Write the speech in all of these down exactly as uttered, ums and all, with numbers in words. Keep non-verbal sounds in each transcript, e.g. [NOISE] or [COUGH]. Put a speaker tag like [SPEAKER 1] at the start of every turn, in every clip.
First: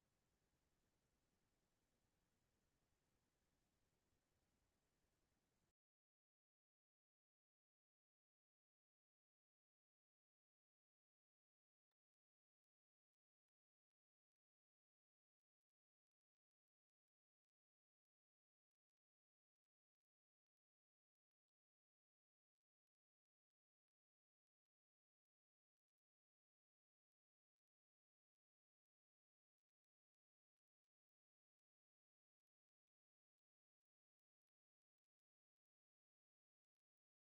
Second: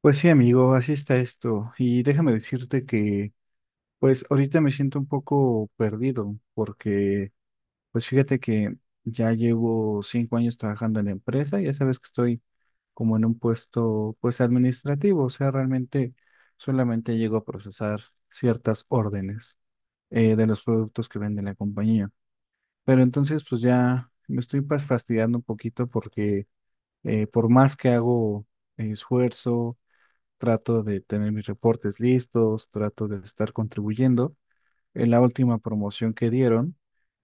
[SPEAKER 1] Pues sí, amigo, así está esto. Y déjame decirte que, pues ahorita me siento un poco perdido porque, pues fíjate que ya llevo cinco años trabajando en la empresa. Ya sabes que estoy como en un puesto, pues administrativo, o sea, realmente solamente llego a procesar ciertas órdenes eh, de los productos que vende la compañía. Pero entonces, pues ya me estoy, pues, fastidiando un poquito porque eh, por más que hago eh, esfuerzo, trato de tener mis reportes listos, trato de estar contribuyendo. En la última promoción que dieron,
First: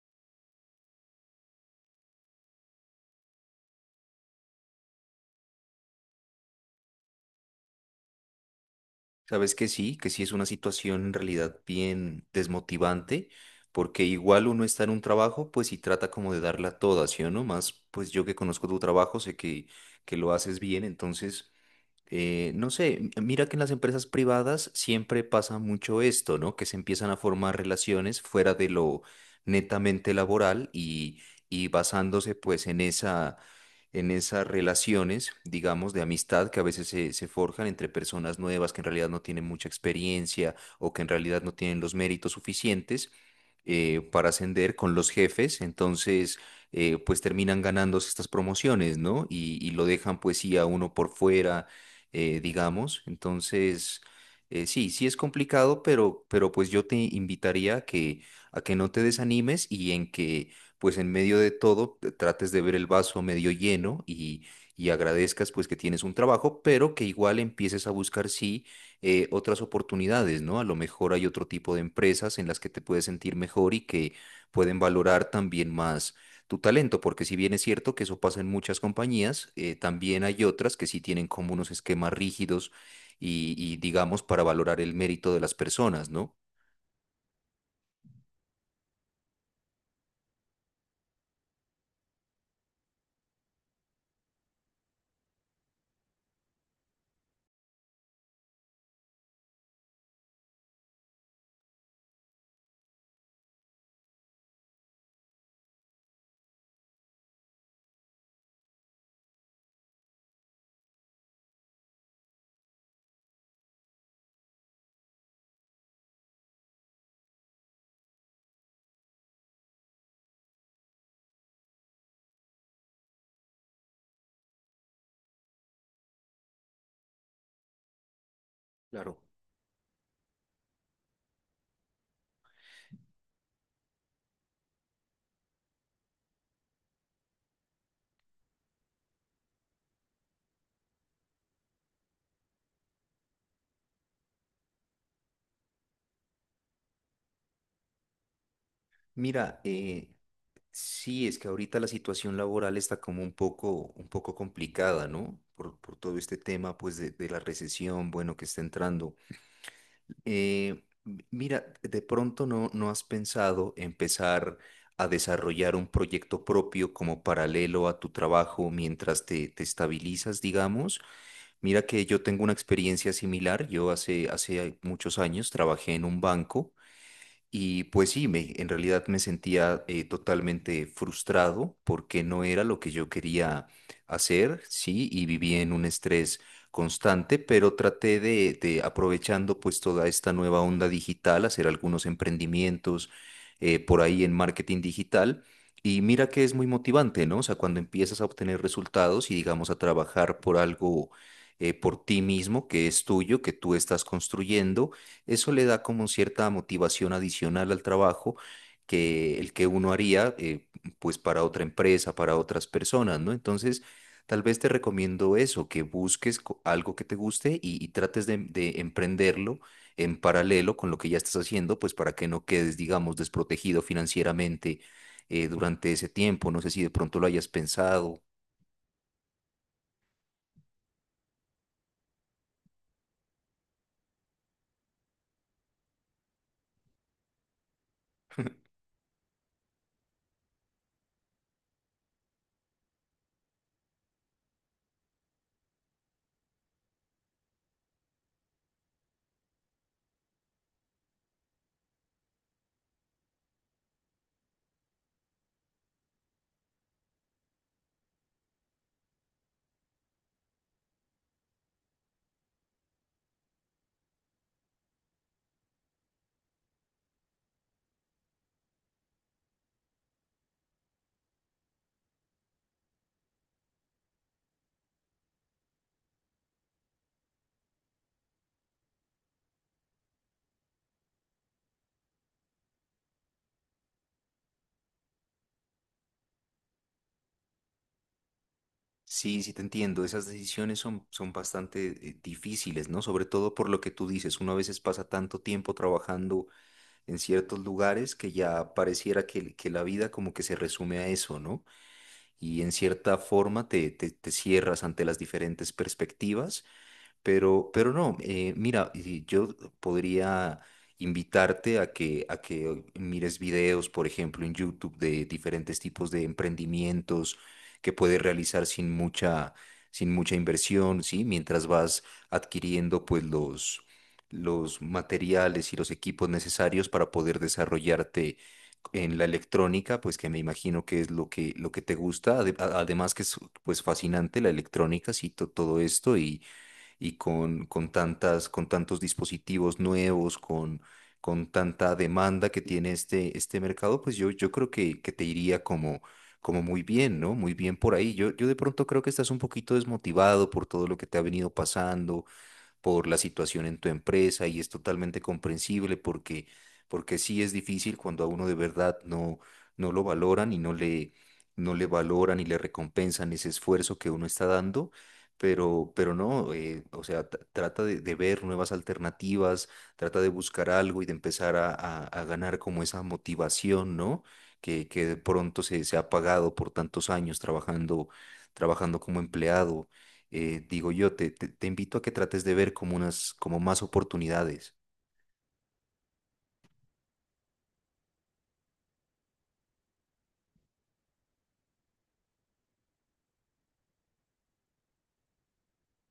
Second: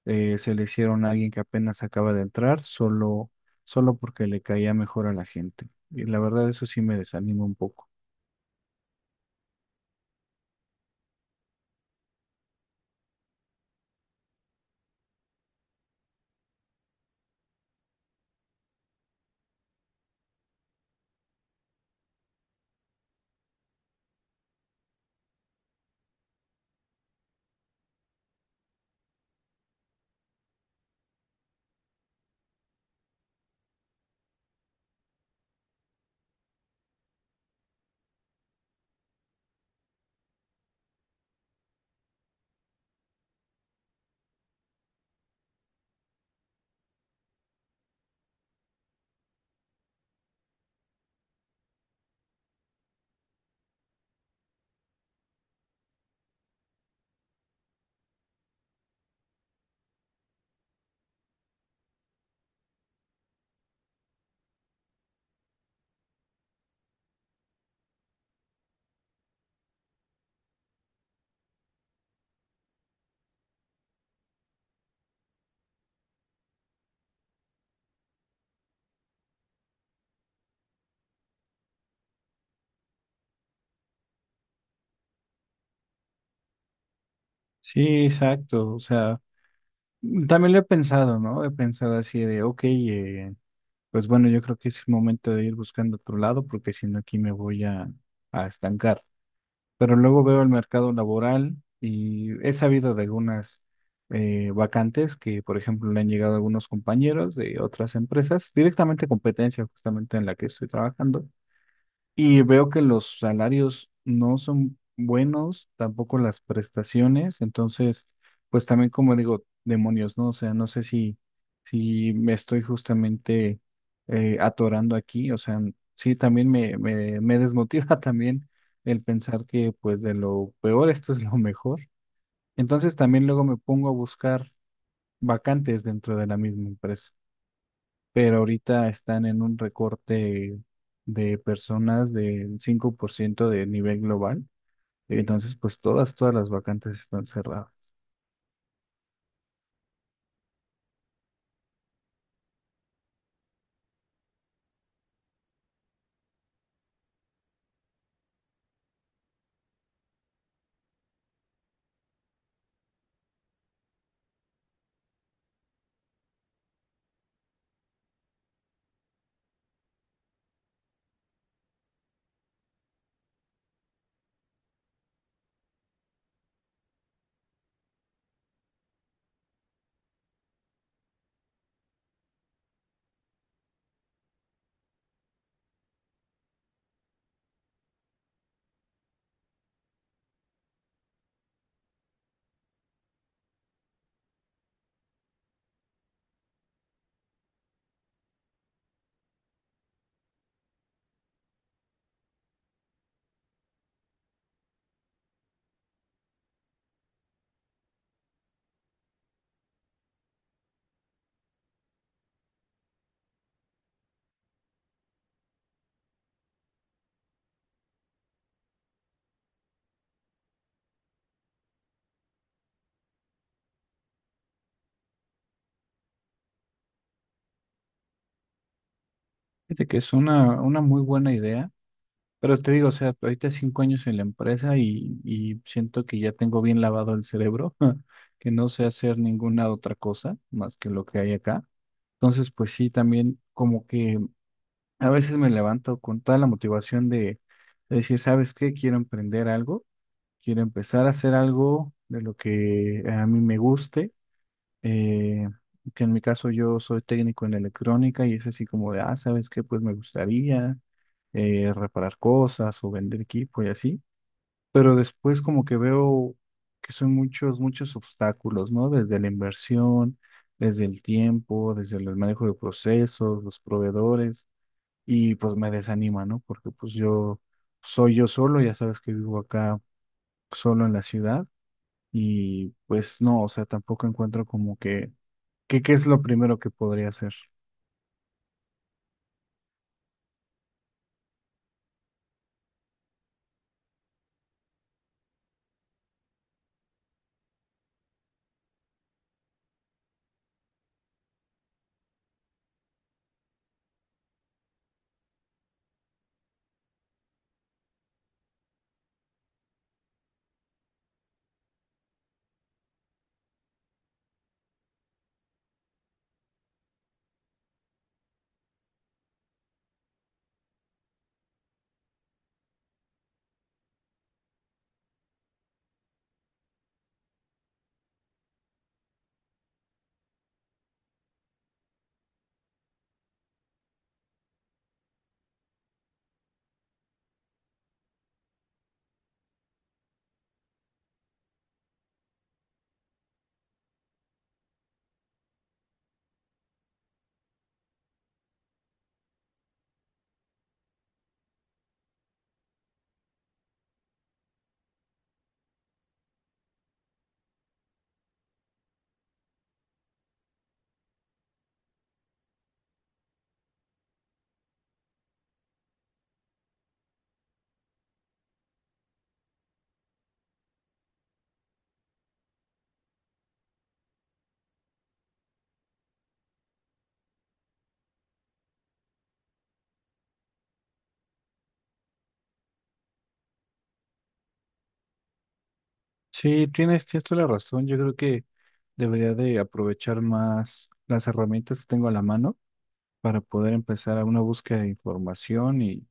[SPEAKER 1] eh, se le hicieron a alguien que apenas acaba de entrar, solo, solo porque le caía mejor a la gente. Y la verdad, eso sí me desanima un poco.
[SPEAKER 2] Sabes que sí, que sí es una situación en realidad bien desmotivante, porque igual uno está en un trabajo, pues y trata como de darla toda, ¿sí o no? Más, pues yo que conozco tu trabajo, sé que, que lo haces bien, entonces eh, no sé, m- mira que en las empresas privadas siempre pasa mucho esto, ¿no? Que se empiezan a formar relaciones fuera de lo netamente laboral y, y basándose pues en esa, en esas relaciones, digamos, de amistad que a veces se, se forjan entre personas nuevas que en realidad no tienen mucha experiencia o que en realidad no tienen los méritos suficientes eh, para ascender con los jefes, entonces eh, pues terminan ganándose estas promociones, ¿no? Y, y lo dejan pues sí a uno por fuera, eh, digamos. Entonces, eh, sí, sí es complicado, pero, pero pues yo te invitaría a que, a que no te desanimes y en que, pues en medio de todo, te trates de ver el vaso medio lleno y, y agradezcas pues que tienes un trabajo, pero que igual empieces a buscar, sí, eh, otras oportunidades, ¿no? A lo mejor hay otro tipo de empresas en las que te puedes sentir mejor y que pueden valorar también más tu talento, porque si bien es cierto que eso pasa en muchas compañías, eh, también hay otras que sí tienen como unos esquemas rígidos y, y, digamos, para valorar el mérito de las personas, ¿no?
[SPEAKER 1] Sí, exacto. O sea, también lo he pensado, ¿no? He pensado así de, ok, eh, pues bueno, yo creo que es el momento de ir buscando otro lado, porque si no, aquí me voy a, a estancar. Pero luego veo el mercado laboral y he sabido de algunas eh, vacantes que, por ejemplo, le han llegado a algunos compañeros de otras empresas, directamente competencia justamente en la que estoy trabajando, y veo que los salarios no son buenos, tampoco las prestaciones. Entonces, pues también como digo, demonios, ¿no? O sea, no sé si, si me estoy justamente eh, atorando aquí. O sea, sí, también me, me, me desmotiva [LAUGHS] también el
[SPEAKER 2] Claro.
[SPEAKER 1] pensar que, pues, de lo peor esto es lo mejor. Entonces también luego me pongo a buscar vacantes dentro de la misma empresa, pero ahorita están en un recorte de personas del cinco por ciento del nivel global. Entonces, pues todas, todas las vacantes están cerradas.
[SPEAKER 2] Mira, eh, sí, es que ahorita la situación laboral está como un poco, un poco complicada, ¿no? Por, por todo este tema, pues, de, de la recesión, bueno, que está entrando. Eh, m- mira, de pronto no, no has pensado empezar a desarrollar un proyecto propio como paralelo a tu trabajo mientras te, te estabilizas, digamos. Mira que yo tengo una experiencia similar. Yo hace, hace muchos años trabajé en un banco. Y pues sí, me, en realidad me sentía eh, totalmente frustrado porque no era lo que yo quería hacer, sí, y vivía en un estrés constante, pero traté de, de aprovechando pues toda esta nueva onda digital, hacer algunos emprendimientos eh, por ahí en marketing digital. Y mira que es muy motivante, ¿no? O sea, cuando empiezas a obtener resultados y digamos a trabajar por algo, eh, por ti mismo, que es tuyo, que tú estás construyendo, eso le da como cierta motivación adicional al trabajo que el que uno haría, eh, pues para otra empresa, para otras personas, ¿no? Entonces, tal vez te recomiendo eso, que busques co- algo que te guste y, y trates de, de emprenderlo en paralelo con lo que ya estás haciendo, pues para que no quedes, digamos, desprotegido financieramente eh, durante ese tiempo. No sé si de pronto lo hayas pensado.
[SPEAKER 1] Fíjate que es una, una muy buena idea, pero te digo, o sea, ahorita cinco años en la empresa y, y siento que ya tengo bien lavado el cerebro, [LAUGHS] que no sé hacer ninguna otra cosa más que lo que hay acá. Entonces, pues sí, también como que a veces me levanto con toda la motivación de, de decir, ¿sabes qué? Quiero emprender algo. Quiero empezar a hacer algo de lo que a mí me guste, eh, que en mi caso yo soy técnico en electrónica y es así como de, ah, ¿sabes qué? Pues me gustaría eh, reparar cosas o vender equipo y así. Pero después como que veo que son muchos, muchos obstáculos, ¿no? Desde la inversión, desde el tiempo, desde el manejo de procesos, los proveedores, y pues me desanima, ¿no? Porque pues yo soy yo solo, ya sabes que vivo acá solo en la ciudad y pues no. O sea, tampoco encuentro como que, que qué es lo primero que podría hacer.
[SPEAKER 2] Sí, sí te entiendo. Esas decisiones son, son bastante eh, difíciles, ¿no? Sobre todo por lo que tú dices. Uno a veces pasa tanto tiempo trabajando en ciertos lugares que ya pareciera que, que la vida como que se resume a eso, ¿no? Y en cierta forma te, te, te cierras ante las diferentes perspectivas, pero, pero no, eh, mira, y yo podría invitarte a que, a que mires videos, por ejemplo, en YouTube de diferentes tipos de emprendimientos que puedes realizar sin mucha, sin mucha inversión, ¿sí? Mientras vas adquiriendo pues los, los materiales y los equipos necesarios para poder desarrollarte en la electrónica, pues que me imagino que es lo que, lo que te gusta. Ade- a- Además que es pues fascinante la electrónica, sí, to- todo esto y y con, con tantas, con tantos dispositivos nuevos, con, con tanta demanda que tiene este, este mercado, pues yo, yo creo que, que te iría como, como muy bien, ¿no? Muy bien por ahí. Yo, yo de pronto creo que estás un poquito desmotivado por todo lo que te ha venido pasando por la situación en tu empresa y es totalmente comprensible porque, porque sí es difícil cuando a uno de verdad no, no lo valoran y no le, no le valoran y le recompensan ese esfuerzo que uno está dando. Pero, pero no, eh, o sea, tra- trata de, de ver nuevas alternativas, trata de buscar algo y de empezar a, a- a ganar como esa motivación, ¿no? Que, que de pronto se, se ha pagado por tantos años trabajando, trabajando como empleado, eh, digo yo, te, te- te invito a que trates de ver como unas, como más oportunidades.
[SPEAKER 1] Sí, tienes, tienes toda la razón. Yo creo que debería de aprovechar más las herramientas que tengo a la mano para poder empezar a una búsqueda de información y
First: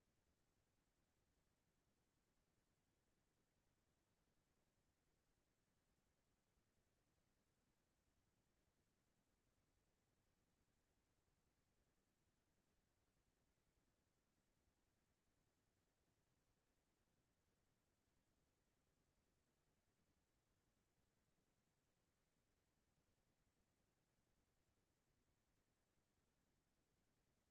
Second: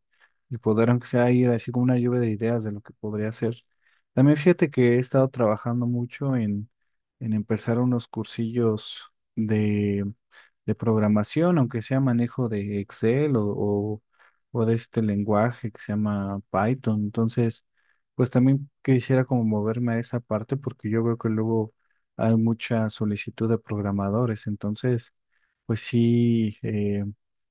[SPEAKER 1] poder, aunque sea ir así como una lluvia de ideas de lo que podría hacer. También fíjate que he estado trabajando mucho en, en empezar unos cursillos de, de programación, aunque sea manejo de Excel o, o, o de este lenguaje que se llama Python. Entonces, pues también quisiera como moverme a esa parte porque yo veo que luego hay mucha solicitud de programadores. Entonces, pues sí. eh,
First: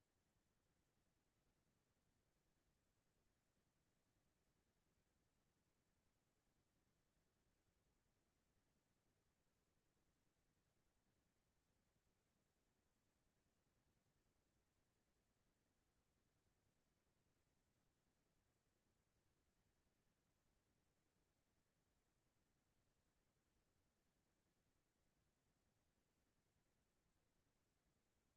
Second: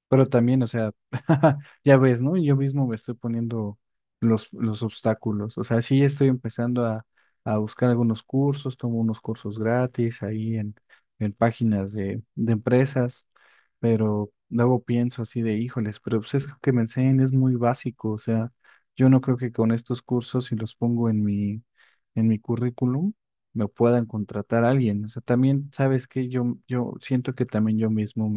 [SPEAKER 1] Pero también, o sea, [LAUGHS] ya ves, ¿no? Yo mismo me estoy poniendo los, los obstáculos. O sea, sí estoy empezando a, a buscar algunos cursos, tomo unos cursos gratis ahí en, en páginas de, de empresas, pero luego pienso así de, híjoles, pero pues es que lo que me enseñan es muy básico. O sea, yo no creo que con estos cursos, si los pongo en mi, en mi currículum, me puedan contratar a alguien. O sea, también, ¿sabes que Yo, yo siento que también yo mismo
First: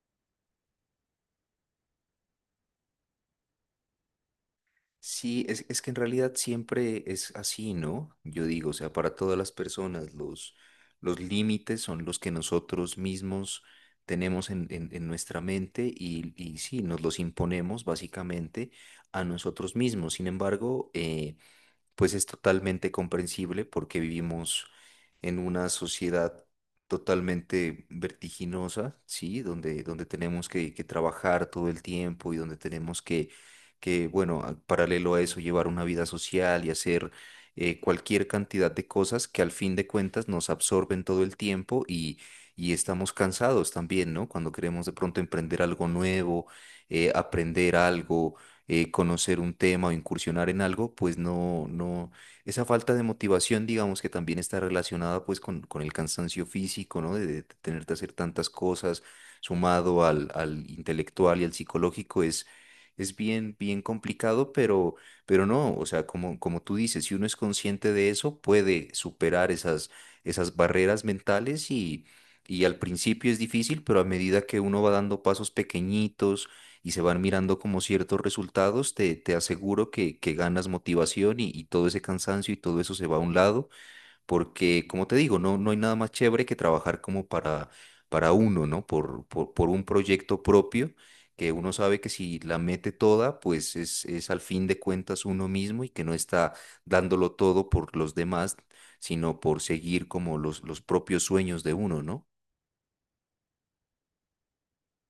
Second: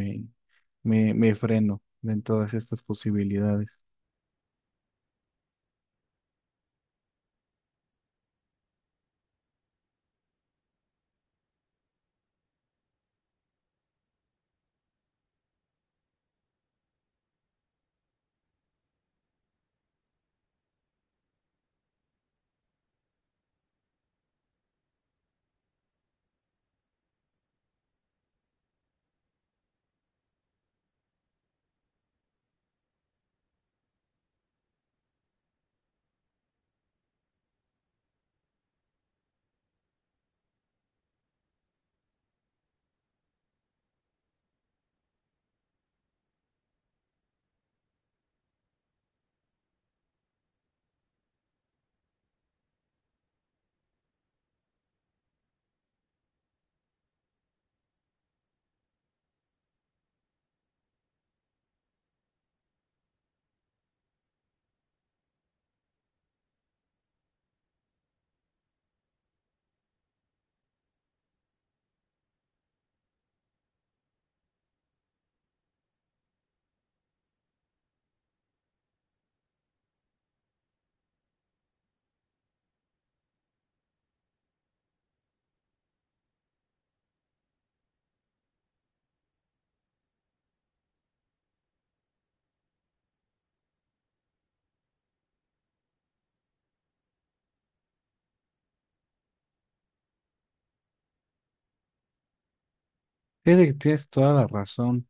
[SPEAKER 1] me, me freno en todas estas posibilidades.
[SPEAKER 2] Sí, es, es que en realidad siempre es así, ¿no? Yo digo, o sea, para todas las personas, los, los límites son los que nosotros mismos tenemos en, en- en nuestra mente y, y sí, nos los imponemos básicamente a nosotros mismos. Sin embargo, eh, pues es totalmente comprensible porque vivimos en una sociedad totalmente vertiginosa, ¿sí? Donde, donde tenemos que, que trabajar todo el tiempo y donde tenemos que, que, bueno, a- paralelo a eso, llevar una vida social y hacer eh, cualquier cantidad de cosas que al fin de cuentas nos absorben todo el tiempo y, y estamos cansados también, ¿no? Cuando queremos de pronto emprender algo nuevo, eh, aprender algo, eh, conocer un tema o incursionar en algo, pues no, no, esa falta de motivación, digamos que también está relacionada pues con, con el cansancio físico, ¿no? De, de tener que hacer tantas cosas, sumado al, al intelectual y al psicológico, es, es bien, bien complicado, pero, pero no, o sea, como, como tú dices, si uno es consciente de eso, puede superar esas, esas barreras mentales y... Y al principio es difícil, pero a medida que uno va dando pasos pequeñitos, y se van mirando como ciertos resultados, te, te aseguro que, que ganas motivación y, y todo ese cansancio y todo eso se va a un lado, porque como te digo, no, no hay nada más chévere que trabajar como para, para uno, ¿no? Por, por, por un proyecto propio, que uno sabe que si la mete toda, pues es, es al fin de cuentas uno mismo y que no está dándolo todo por los demás, sino por seguir como los, los propios sueños de uno, ¿no?
[SPEAKER 1] Fíjate que tienes toda la razón.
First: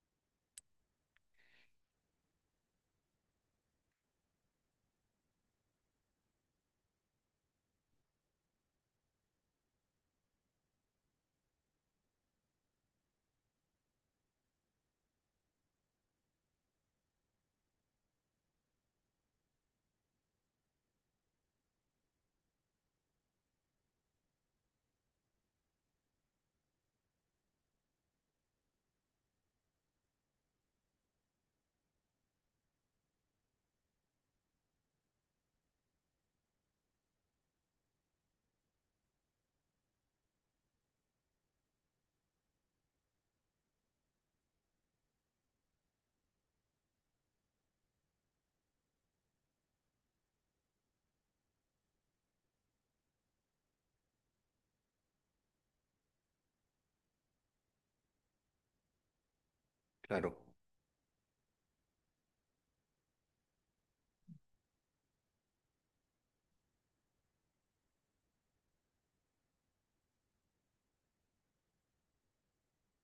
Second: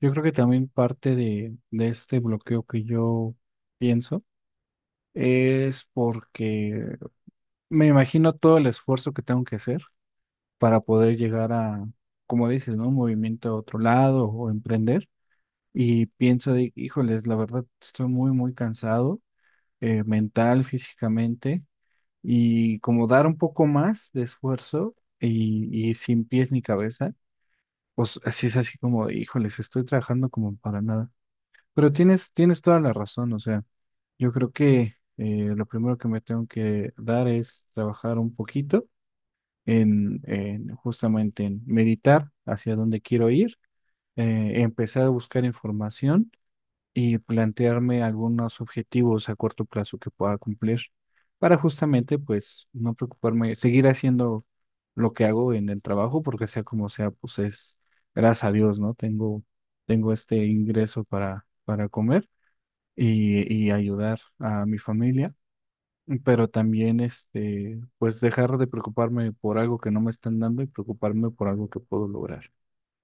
[SPEAKER 1] Yo creo que también parte de, de este bloqueo que yo pienso es porque me imagino todo el esfuerzo que tengo que hacer para poder llegar a, como dices, ¿no? Un movimiento a otro lado o emprender. Y pienso de, híjoles, la verdad estoy muy, muy cansado, eh, mental, físicamente. Y como dar un poco más de esfuerzo y, y sin pies ni cabeza, pues así es así como, híjoles, estoy trabajando como para nada. Pero tienes, tienes toda la razón. O sea, yo creo que eh, lo primero que me tengo que dar es trabajar un poquito en, en justamente en meditar hacia dónde quiero ir, eh, empezar a buscar información y plantearme algunos objetivos a corto plazo que pueda cumplir para justamente pues no preocuparme, seguir haciendo lo que hago en el trabajo porque sea como sea, pues es, gracias a Dios, ¿no? Tengo tengo
[SPEAKER 2] Claro.
[SPEAKER 1] este ingreso para para comer y y ayudar a mi familia, pero también, este, pues dejar de preocuparme por algo que no me están dando y preocuparme por algo que puedo lograr.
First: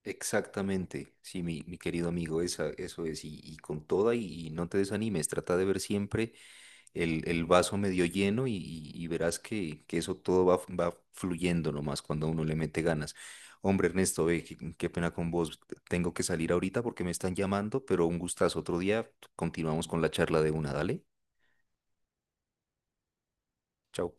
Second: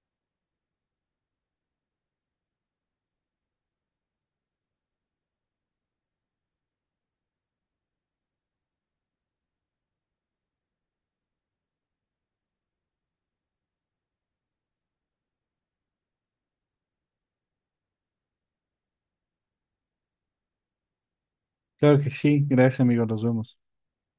[SPEAKER 2] Exactamente, sí, mi, mi querido amigo, esa, eso es, y, y con toda, y, y no te desanimes, trata de ver siempre el, el vaso medio lleno y, y- y verás que, que eso todo va, va fluyendo nomás cuando uno le mete ganas. Hombre, Ernesto, ve, qué, qué pena con vos, tengo que salir ahorita porque me están llamando, pero un gustazo, otro día continuamos con la charla de una, dale,
[SPEAKER 1] Claro que sí, gracias amigos, nos vemos.
[SPEAKER 2] chao.